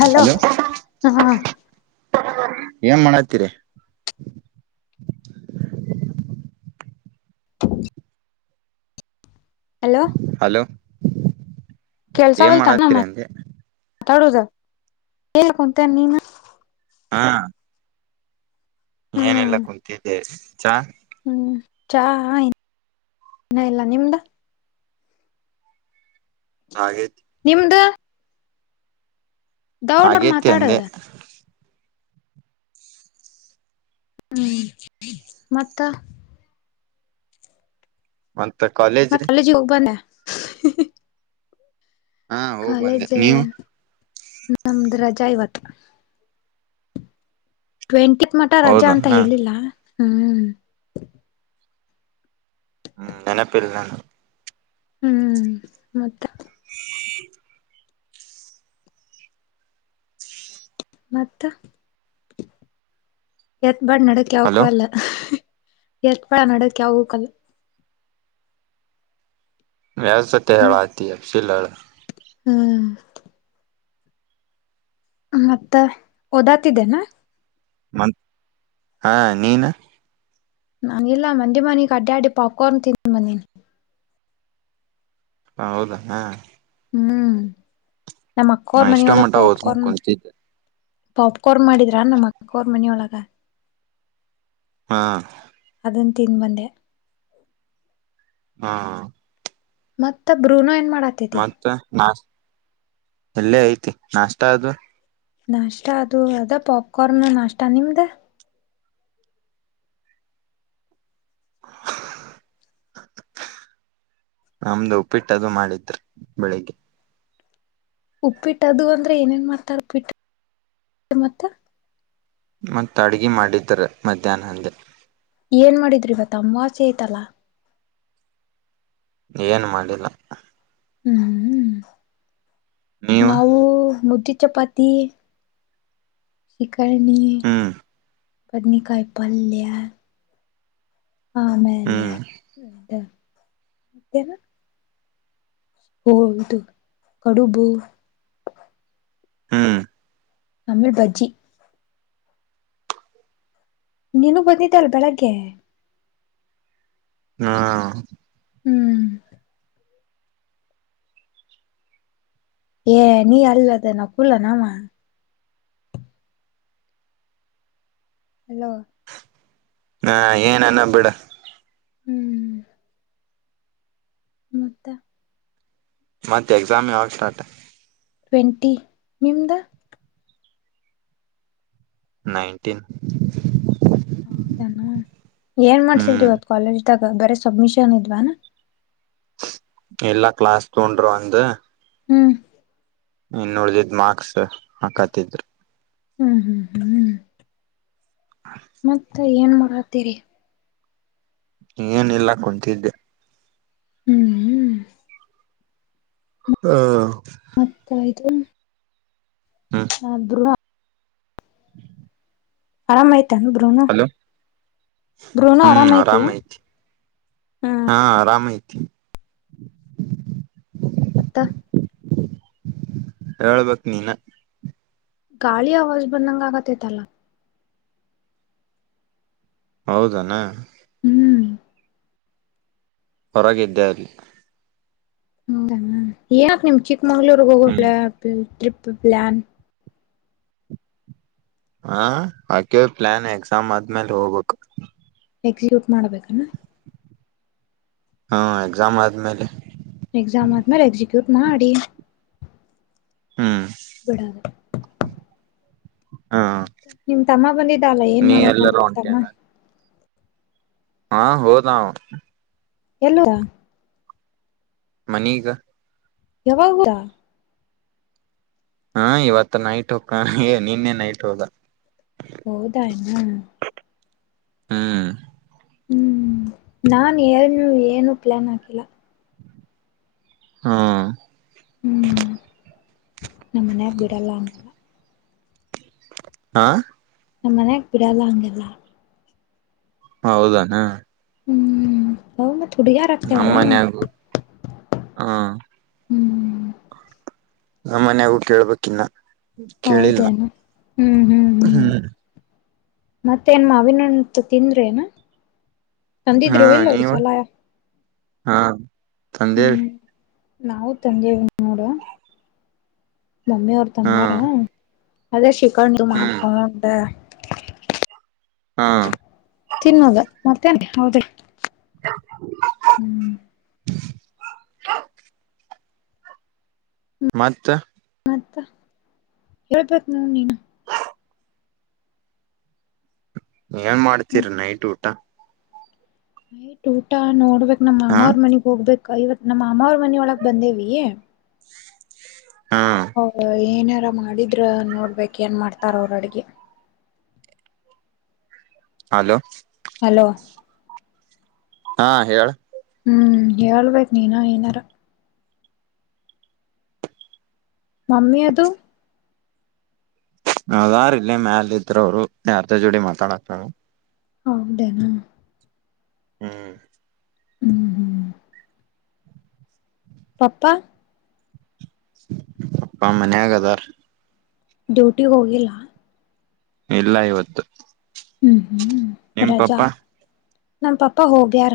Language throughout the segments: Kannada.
ಹಲೋ ಹ ಏನ್ ಮಾಡತೀರಿ [inaudible] ಹಲೋ ಹಲೋ ಏನ್ ಮಾಡಾಕ್ತೀರಿ ಅಂದೆ ಮಾತಾಡೋದು ಹೇಳಲ್ಲಂತ ನೀನ ಹಾ ಏನೆಲ್ಲ ಹ್ಮ್ ಕುಂತಿದ್ದೆ ಚಾ ಹ್ಮ್ ಚಾ ಇನ ಇಲ್ಲ ನಿಮ್ದ ಹಾಗೆ ನಿಮ್ದು ದೌಡರ್ ಆಗೇತಿ ಮಾತಾಡು ಅಂದೆ ಹ್ಮ್ ಮತ್ತ ವಲ್ಕ್ ಮತ್ ಕಾಲೇಜಿಗೆ ಹೋಗ್ಬಂದೆ [inaudible] ಹಾ ಹೋಗ್ಬಂದೆ ನೀವು ನಮ್ದ್ ರಜೆ ಇವತ್ತು ಟ್ವೆಂಟಿತ್ ಮಠ ರಜಾ ಹೌದಾ ಅಂತ ಹಾ ಹೇಳಿಲ್ಲ ಹ್ಮ ಹ್ಮ್ ನೆನಪೇರ್ ನಾನ ಹ್ಮ್ ಮತ್ತೆ [inaudible] ಮತ್ತ ಎತ್ ಬಟ್ ನಡಕ್ ಯಾವು ಹಲೋ ಕೊಡಲ್ಲ ಎತ್ ಬಳ ನಡಕ ಯಾವಕ್ಕಲ್ಲ ವ ಸ ತೆ ಹಾತ ಸಿೀಿಲ್ಲ [unintelligible] ಹ್ಮ್ ಮತ್ತ ಓದಾತಿದ್ದೇನಾ ಮ ಹಾ ನೀನು ನಾನ ಇಲ್ಲ ಮಂಡಿ ಮನಗ ಅಡ್ಡ ಅಡ್ಡಿ ಪಾಕೊಂಡ ತಿನ್ ಬಂದೀನಿ ಹ ಹೌದಾ ಹಾ ಹ್ಮ್ ನಮ್ಮ್ ನಾ ಅಕ್ಕೋರ್ ಇಷ್ಟೋ ಮನಿಯೋಡ ಮಟ ಓದ್ಕೊಂಡ್ ಪಪ್ಕೋರ್ನ ಕುಂತಿದ್ದೆ ಪಾಪ್ಕೋರ್ ಮಾಡಿದ್ರಾ ನಮ್ಮ ಅಕೋರ್ ಮನಿಯೊಳಗ ಹಾ ಅದನ್ನು ತಿನ್ ಮಂದ ಹಾ ಮತ್ತ ಬ್ರೂನೋ ಏನ್ ಮಾಡ ಮತ್ತ ನಾ ಎಲ್ಲೇ ಐತಿ ನಾಷ್ಟ ಅದು ನಾಷ್ಟ ಅದು ಅದ ಪಾಪ್ಕಾರ್ನ್ ನಾಷ್ಟ ನಿಮ್ದ ನಮ್ದು ಉಪ್ಪಿಟ್ಟದು ಮಾಡಿದ್ರ ಬೆಳಿಗ್ಗೆ ಉಪ್ಪಿಟ್ಟದು ಅಂದ್ರೆ ಏನೇನ್ ಮಾಡ್ತಾರ ಉಪ್ಪಿಟ್ಟ ಮತ್ತ ಮತ್ತು ಅಡ್ಗೆ ಮಾಡಿದ್ದಾರೆ ಮಧ್ಯಾಹ್ನ ಹಂದೆ ಏನ್ ಮಾಡಿದ್ರಿ ಇವತ್ತು ಅಮಾಸೆ ಐತಲ್ಲಾ ಏನ್ ಮಾಡಿಲ್ಲ ಹ್ಮ್ ಹ್ಮ್ ನೀವು ನಾವು ಮುಧೆ ಚಪಾತಿ ಶ [inaudible] ಕನ [unintelligible] ಹ್ಮ್ ಬಡ್ನೇಕೈ ಪಲ್ಯ ಆಮೇಲೆಯ ಹ್ಮ್ ಮತ್ಯ ಹ ಇದು ಕಡುಬು ಹ್ಮ್ ತಮಿಳ್ ಬಜ್ಜಿ ನೀನು ಬಂದಿದ್ದ ಅಲ್ ಬೆಳಗ್ಗೆ ಹಾ ಹ್ಮ್ ಏ ನೀ ಅಲ್ಲದ ನಾ ಕುೂಲ್ಲ ನಾಮ ಹಲೋ ಹಾ ಏನ್ ಅನ್ನ ಬಿಿಡ ಹ್ಮ್ ಮತ್ತ ಮತ್ತೆ ಎಕ್ಸಾಮ್ ಯಾವಾಗ ಸ್ಟಾರ್ಟ ಟ್ವೆಂಟಿ ನಿಮದ ನೈನ್ಟೀನ್ ಹೌದಾನ ಏನ್ ಮಾಡ್ಸಿದ್ಿ ಹ್ಮ್ ಇವತ್ ಕಾಲೇಜ್ ಬರ ಸಬ್ಮಿಷನ್ ಇದ್ವಾನಾ ಎಲ್ಲಾ ಕ್ಲಾಸ್ ತೊಂಡರು ಅಂದ ಹ್ಮ್ ಇನ್ ನೋಡ್ದಿದ ಮಾರ್ಕ್ಸ್ ಹಾಕತಿದ್ರು ಹ್ಮ್ ಹ್ಮ್ ಹ್ಮ್ ಹ್ಮ್ ಮತ್ತ ಏನ್ ಮಾಡರತೀರಿ ಏನಲ್ಲ ಕುಂತಿದ್ದೆ ಹ್ಮ್ ಹ್ಮ ಹಾ ಮತ್ ಇದು ಹ್ಮ್ ಅ ಆರಾಮ್ ಆಯ್ತ ಹಲೋ ಬ್ರೂನೋ ಹ್ಮ್ ಐತಿ ಆರಾಮ ಆಯತಿ ಹ್ಮ್ ಹಾ ಆರಾಮ ಆಯತ [inaudible] ಹತ್ತ ಹೇಳ್ಬೇಕಕ್ ನೀನ್ ಗಾಳಿ ಆವಾಜ್ ಬಂದಂಗ ಆಗತ್ತೈತಲ್ಲ ಹೌದನಾ ಹ್ಮ್ ಹೊರಗಿದ್ದೆ ಅಲ್ಲಿ ಯಾ ಏನ ಅಪ್ಪ ಮಂಗಳೂರುರಿಗೆ ಹೋಗ ಹ್ಮ್ ಪ್ಲಾನ್ ಅ ಪ್ಲನ್ ಹಾ ಯಾಕೆ ಪ್ಲಾನ್ ಎಕ್ಸಾಮ್ ಆದ್ಮೇಲೆ ಹೋಗ್ಬೇಕು ಎಕ್ಸಿಕ್ಯೂಟ್ ಮಾಡಬೇಕಣ ಹಾ ಎಕ್ಸಾಮ್ ಆದ್ಮೇಲೆ ಎಕ್ಸಾಮ್ ಆದ್ಮೇಲೆ ಎಕ್ಸಿಕ್ಯೂಟ್ ಮಾಡಿ ಹ್ಮ್ ಬಡ ಹಾ ನಿಮ ತಮ್ಮ ಬಂದಿದ್ದಲ್ಲ ಏನ್ ನೀ ಮಾಡತ್ತ ಎಲ್ಲರೂ ನಿಮ ತಮ್ಮ ಹೊಂಟೇನ ಹಾ ಹೋದ ನಾ ಎಲ್ಲ ಹೋದ ಮನೀಗ ಯಾವಾಗ ಹೋದ ಹಾ ಇವತ್ತ ನೈಟ್ ಹಕ್ಕ ನೀನ್ನೆ ನೈಟ್ ಹೋದ ಹೌದಾಯನಾ ಹ್ಮ್ ಹ್ಮ್ ನಾನ್ ಏನು ಪ್ಲಾನ್ ಹಾಕಿಲ್ಲ ಹಾ ನಮ್ಮ ಮನ್ಯಾಗ ಬಿಡಲ್ಲ ಅಂತ ಹಾ ನಮ್ಮ ಮನ್ಯಾಗ ಬಿಡಲ್ಲ ಹಂಗೆಲ್ಲ ಹ ಹೌದಾನ ಹ್ಮ್ ಹೌ ನಮ್ಮಮನ್ಯಾಗು ಹಾ ಹ್ಮ್ ನಮ್ಮ ಮನ್ಯಾಗೂ ಕೇಳ್ಬೇಕಿನ್ನ ಕೇಳಿಲ್ಲ ಹೌದೇನು ಹ್ಮ್ ಹ್ಮ್ ಹ್ಮ್ ಮತ್ತೇ ನ ಮಾವಿನ ಹಣ್ಣತಿಂದ್ರೇನ್ ಹಾ ನೀವು ಹಾ ತಂದೆವೀ ಹ್ಮ್ ನಾವು ತಂದೇವ ನೋಡ ಮಮ್ಮಿ ಅವ್ರ ಹಾ ತಂದಾರ ಅದ ಶ [unintelligible] ಕಂಡು ಹ್ಮ್ ಮಾಡ್ಕೊಂಡಟೆ ಹಾಂ ತಿನ್ನದ ಮತ್ತೇನ್ ಹೌದಲ್ಲ [unintelligible] ಹ್ಮ್ [unintelligible] ಮತ್ತ ಮತ ಹೇಳ್ಬೇಕ ನೀ ನೀನು ಏನ್ ಮಾಡ್ತೀರಿ ನೈಟ್ ಊಟ ನೈಟ್ ಊಟಾ ನೋಡ್ಬೇಕ ನಮ್ಮ ಹಾ ಮಾ ಅವ್ರ ಮನೆಗ ಹೋಗ್ಬೇಕ ಇವತ್ತು ನಮ್ಮ ಮಾಮಾ ಅವ್ರ ಮನೊಳಗೆ ಬಂದೇವಿ ಹಾ ಹ ಏನಾರ ಮಾಡಿದ್ರ ನೋಡ್ಬೇಕ ಏನ್ ಮಾಡ್ತಾರ ಅವ್ರ ಅಡಗಿ ಹಲೋ ಹಲೋ ಹಾ ಹೇಳ ಹ್ಮ್ ಹೇಳ್ಬೇಕು ನೀನು ಏನಾರ ಮಮ್ಮಿ ಅದು ಅದಾರ ಇಲ್ಲಿ ಮ್ಯಾಲ ಇದ್ರ ಅವ್ರು ಯಾರ ಜೋಡಿ ಮಾತಾಡಕತಾರ ಅವ್ರು ಹೌದೇನಾ ಹ್ಮ್ ಹ್ಮ್ ಹ್ಮ್ ಪಪ್ಪಾ ಅಪ್ಪ ಮನೆಯಾಗ ಅದಾರ ಡ್ಯೂಟಿ ಹೋಗಿಲ್ಲ ಇಲ್ಲ ಇವತ್ತು ಹ್ಮ್ ನಿಮ್ ಪಪ್ಪಾ ನಮ್ಮ ಪಾಪ ಹೋಗಯಾರ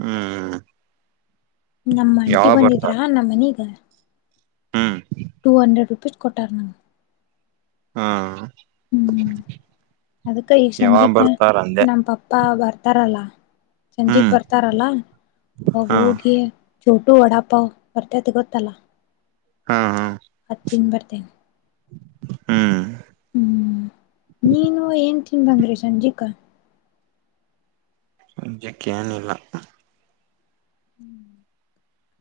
ಹ್ಮ್ ನಮ್ಮ ಅಂಟಿ ಯಾವಾಗ ಬಂದಿದ್ರಾ ಬರ್ತಾರ ನಮ್ಮನೀಗ ಹ್ಮ್ ಟು ಹಂಡ್ರೆಡ್ ರೂಪಿಸ್ ಕೊೊಟ್ಟಾರ ನ ಹಾ ಹ್ಮ್ ಅದಕ್ಕ ಈಗ ಯಾವಾಗ ಸಂಜಿಕ ಬರ್ತಾರ ಅಂದೆ ನಮ್ಮ ಪಪ್ಪಾ ಬರ್ತ ತರಲ ಸಂಜಿಗ್ ಹ್ಮ್ ಬರ್ತಾರಲ್ಲ ಅವಾಗ ಹಾ ಹೋಗಿ ಚೋಟು ವಡಾಪಾವ್ ಬರ್ತತಿಗೊತ್ತಲ್ಲ ಹಾ ಹಾ ಅದು ತಿಂದ ಭಾರತಿನಿ ಹ್ಮ್ ನೀನು ಏನ್ ತಿನ್ ಬಂದ್ರಿ ಸಂಜಿಕ ಸಂಜಕ್ಕೆ ಏನಿಲ್ಲ ್ಮ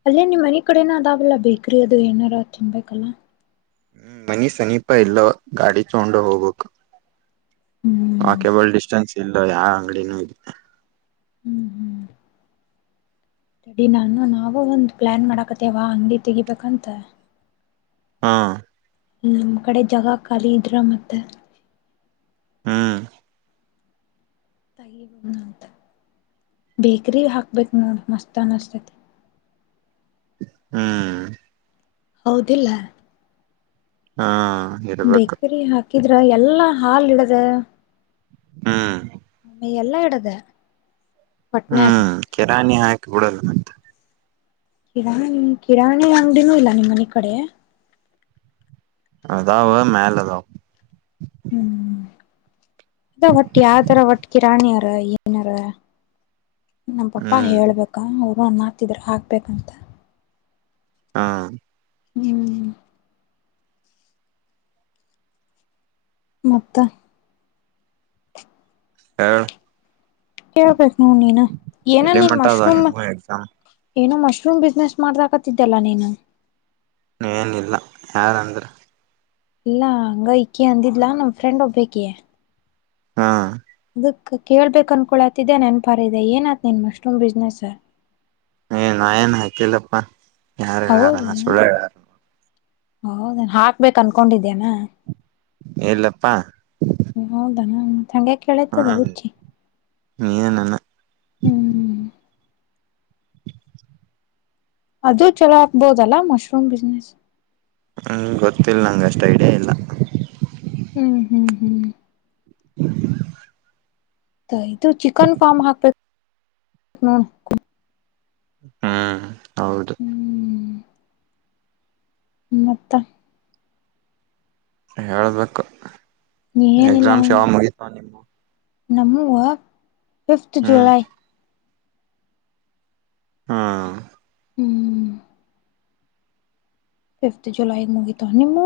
ಅಲ್ಲೇ ನಿಮ್ಮ್ ಮನೆ ಕಡೆನ ಅದಾವಲ್ಲ ಬೇಕ್ರಿ ಅದು ಏನಾರ ತಿನ್ಬೇಕಲ್ಲ ಹ್ಮ್ ಮನಿ ಸಮೀಪ ಇಲ್ಲ ಗಾಡಿ ಚೊಂಡ ಹೋಗ್ಬೇಕಕ್ು ಹ್ಮ್ ವಾಕ್ಯಬಲ್ ಡಿಸ್ಟೆನ್ಸ್ ಇಲ್ಲ ಯಾವ ಅಂಗಡಿನೂ ಇದೆ ಹ್ಮ್ ಹ್ಮ್ಡಿ ನಾನು ನಾವೂ ಒಂದ್ ಪ್ಲಾನ್ ಮಾಡಾಕತೇವಾ ಅಂಗಡಿ ತೆಗಿಬೇಕಂತ ಹಾ ನಮ್ ಕಡೆ ಜಾಗ ಖಾಲಿ ಇದ್ರ ಮತ್ತೆ ಹಾ್ ತಗಿ ಬನ ಅಂತ ಬೇಕ್ರ ಹಾಕ್ಬೇಕು ನೋಡು ಮಸ್ತ್ ಅನ್ನಿಸ್ತತಿ ಹ್ಮ್ ಹೌದಿಲ್ಲ ಹಾ ಇರ್ಬೇಕು ಬೇಕರಿ ಹಾಕ ಿದ್ರ ಎಲ್ಲಾ ಹಾಲ್ ಇಡದ ಹ್ಮ್ ಆೇ ಎಲ್ಲಾ ಇಡದ ಪಟ್ನಾಗ ಕೆರಾಣಿ ಹಾಕಿ ಬಿಡಲ್ಲ ಮಂತ ಕಿರಾಣಿ ಕಿರಾಣಿ ಅಂಗಡಿನೂ ಇಲ್ಲ ನಿಮ್ಮ್ ಮನೆ ಕಡೆ ಅಾವ ಮೇಲೆ ಅದಾವ ಹ್ಮ್ ಅದ ಒಟ್ಟು ಯಾವ್ದಾರ ಒಟ್ಟ ಕಿ ರಾಣಿ ಯಾರ ಏನಾರ ನಮ್ ಪಾಪಾ ಹ್ಮ್ ಹೇಳ್ಬೇಕಾ ನ ಮಾತಿದರೆೆ ಹಾಕ್ಬೇಕಂತ ಹಾ ಹ್ಮ ಹ ಮತ್ತ ಹಾ ಹೇಳ್ಬೇಕು ನ ನೀನು ಏನ ನೀನ್ ಮಟ್ಟ ಅದ ಮಶ್ರೂಮ್ ನಿಮ್ಮು ಎಕ್ಸಾಮ್ ಏನೋ ಮಶ್ರೂಮ್ ಬಿಸ್ನೆಸ್ ಮಾಡ್ದಕತ್ತಿದ್ದಲ್ಲ ನೀನು ಏನಿಲ್ಲ ಯಾರಂದ್ರೆ ಇಲ್ಲಾ ಹಂಗ ಇಕೆ ಅಂದಿದ್ಲಾ ನಮ ಫ್ರೆಂಡ್ ಒೋಗ್ಬೇಕೆ ಹಾ ದ ಕೇಳ್ಬೇಕು ಅನ್ಕೊಳ್ತಿದ್ದೆ ನನ್ಪಾರದೆ ಏನತ ನಿನ್ ಮಶ್ರೂಮ್ ಬಿಸ್ನೆಸ್ ಏ ನ ಏನ್ ಹಾಕಿಲ್ಲಪ್ಪಾ ಯಾರು ಯಲ್ಲಾರುಣಾ ಸುಳ್ಳ ಯಾರು ಹಓದ ಹಾಕ್ಬೇಕಕ್ ಅನ್ಕೊಂಡಿದ್ದೇನಾ ಇಲ್ಲಪ್ಪಾ ತಂಗೆ ಕೆಳತ ಹ್ಮ ದೌಚಿ ಏನಾನ ಹ್ಮ್ ಅದು ಚಲೋ ಆಗ್ಬೋದಲ್ಲಾ ಮಶ್ರೂಮ್ ಬಿಸ್ನೆಸ್ ಹ ಗೊತ್ತಿಲ್ಲ ನಂಗೆ ಅಷ್ಟು ಐಡಿಯಾ ಇಲ್ಲ ಹ್ಮ್ ಹ್ಮ್ ಹ್ಮ್ [inaudible] ಇದು ಚಿಕನ್ ಫಾರ್ಮ್ ಹಾಕ್ಬೇಕ ನೋ ಹಾ ಹೌದು ಹ್ಮ್ ಮತ್ತ ಹೇಳಬೇಕು ಎಕ್ಸಾಮ್ ಶಾವ ಮುಗತ ನಿಮ್ಮ ನಮುವ ಫಿಫ್ಥ ಹ್ಮ್ ಜುಲೈ ಹಾ ಹ್ಮ್ ಫಿಫ್ತ್ ಜುಲೈಗೆ ಮುಗಿತಾ ನಿಮ್ಮ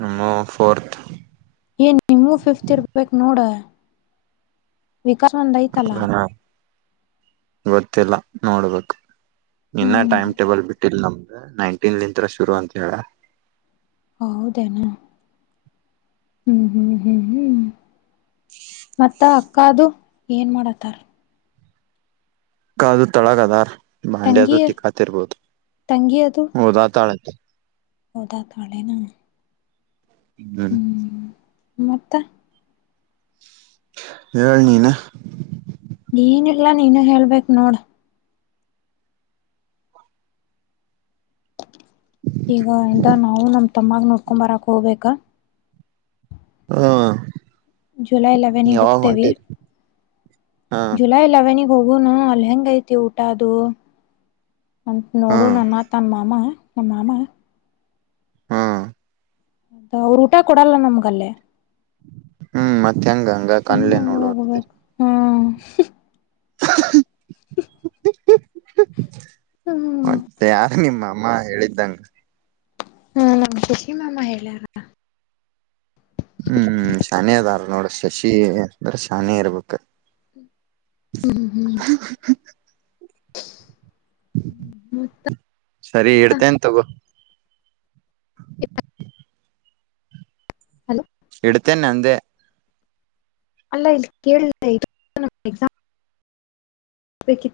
ನಮ್ಮ ಫೋರ್ತ್ ಏನ್ ನಿಮ್ಮೂ ಫಿಫ್ತ್ ಇರ್ಬೇಕ್ ನೋಡ ವಿಕಾಸಂದೈ ತಲ ಗೊತ್ತಿಲ್ಲ ನೋಡ್ಬೇಕು ಇನ್ನ ಹ್ಮ್ ಟೈಮ್ ಟೇಬಲ್ ಬಿಟ್ಟಿಲ್ ನಮ್ದಗೆ ನೈನ್ಟೀನ್ತ್ರ ಶುರು ಅಂತ ಹೇಳ ಹೌದೇನು ಹ್ಮ್ ಹ್ಮ್ ಹ್ಮ್ ಹ್ಮ್ ಅತ್ತ ಅಕ್ಕ ಅದು ಏನು ಮಾಡತ್ತಾರ ಕದು ತೊಳಗ ಅದಾರ್ ಭಾಂಡ್ಯದು ತಂಗಿ ತಿಕ್ಕಾತಿರ್ಬೋದು ಹೋದಾ ತಾಳ [inaudible] ಹದ ತಡೆೆ ನ ಹ್ಮ್ಮ ಮತ್ತ ಹಳ್ ನೀನ ನೀನಿಲ್ಲಾ ನೀನು ಹೇಳ್ಬೇಕಕ್ ನೋಡ ಈಗ ಇಂದ ನಾವು ನಮ್ ತಮ್ಮಾಗ ನೋಡ್ಕೊ ಬರಕ್ ಹೋಗ್ಬೇಕ ಹ್ಮ ಜುಲೈ ಲೆವೆನಿಗೆ ಹೋಗ್ತೇವಿ ಹಾ ಜುಲೈ ಲೆವೆನಿ ಹೋಗುನು ಅಲ್ಲಿ ಹೆಂಗ ಐತಿ ಊಟ ಅದು ಅಂತ ಹಾ ನೋಡು ನನ್ನ ತಮ್ಮಮ್ಮ ನಮ್ಮಾಮಾ ಹಾ ಅದ ಅವ್ರ ಊಟ ಕೊಡಲ್ಲ ನಮ್ಗಲ್ಲೇ ಹ್ಮ್ ಮತ್ತೆ ಸುಮ್ಮನೆ ಹೋಗ್ಬೇಕು ಹ್ಮ [inaudible] [inaudible] [inaudible] ಹ್ಮ್ ಮತ್ತೆ ಯಾರು ನಿಮ್ಮ ಅಮ್ಮ ಹೇಳಿದ್ದಂಗ ಹ್ಮ ನಮ್ ಶಶಿ ಮಾಮ್ಮ ಹೇಳ್ಯಾರ ಹ್ಮ್ ಶಾನಿಯದಾರ ನೋಡ ಶಶಿ ಅಂದ್ರೆ ಶಾನಿಯ ಇರ್ಬೇಕ ಹ್ಮ್ ಹ್ಮ್ ಹ್ಮ್ ಹ್ಮ ಮ ಸರಿ ಇಡ್ತೇನ್ ತಗೋ ಹಲೋ ಇಡುತನೆೆ ಅಂದ ಅಲ್ಲ ಇಲ್ಲಿ ಕೇಳಳ್ [inaudible] [inaudible]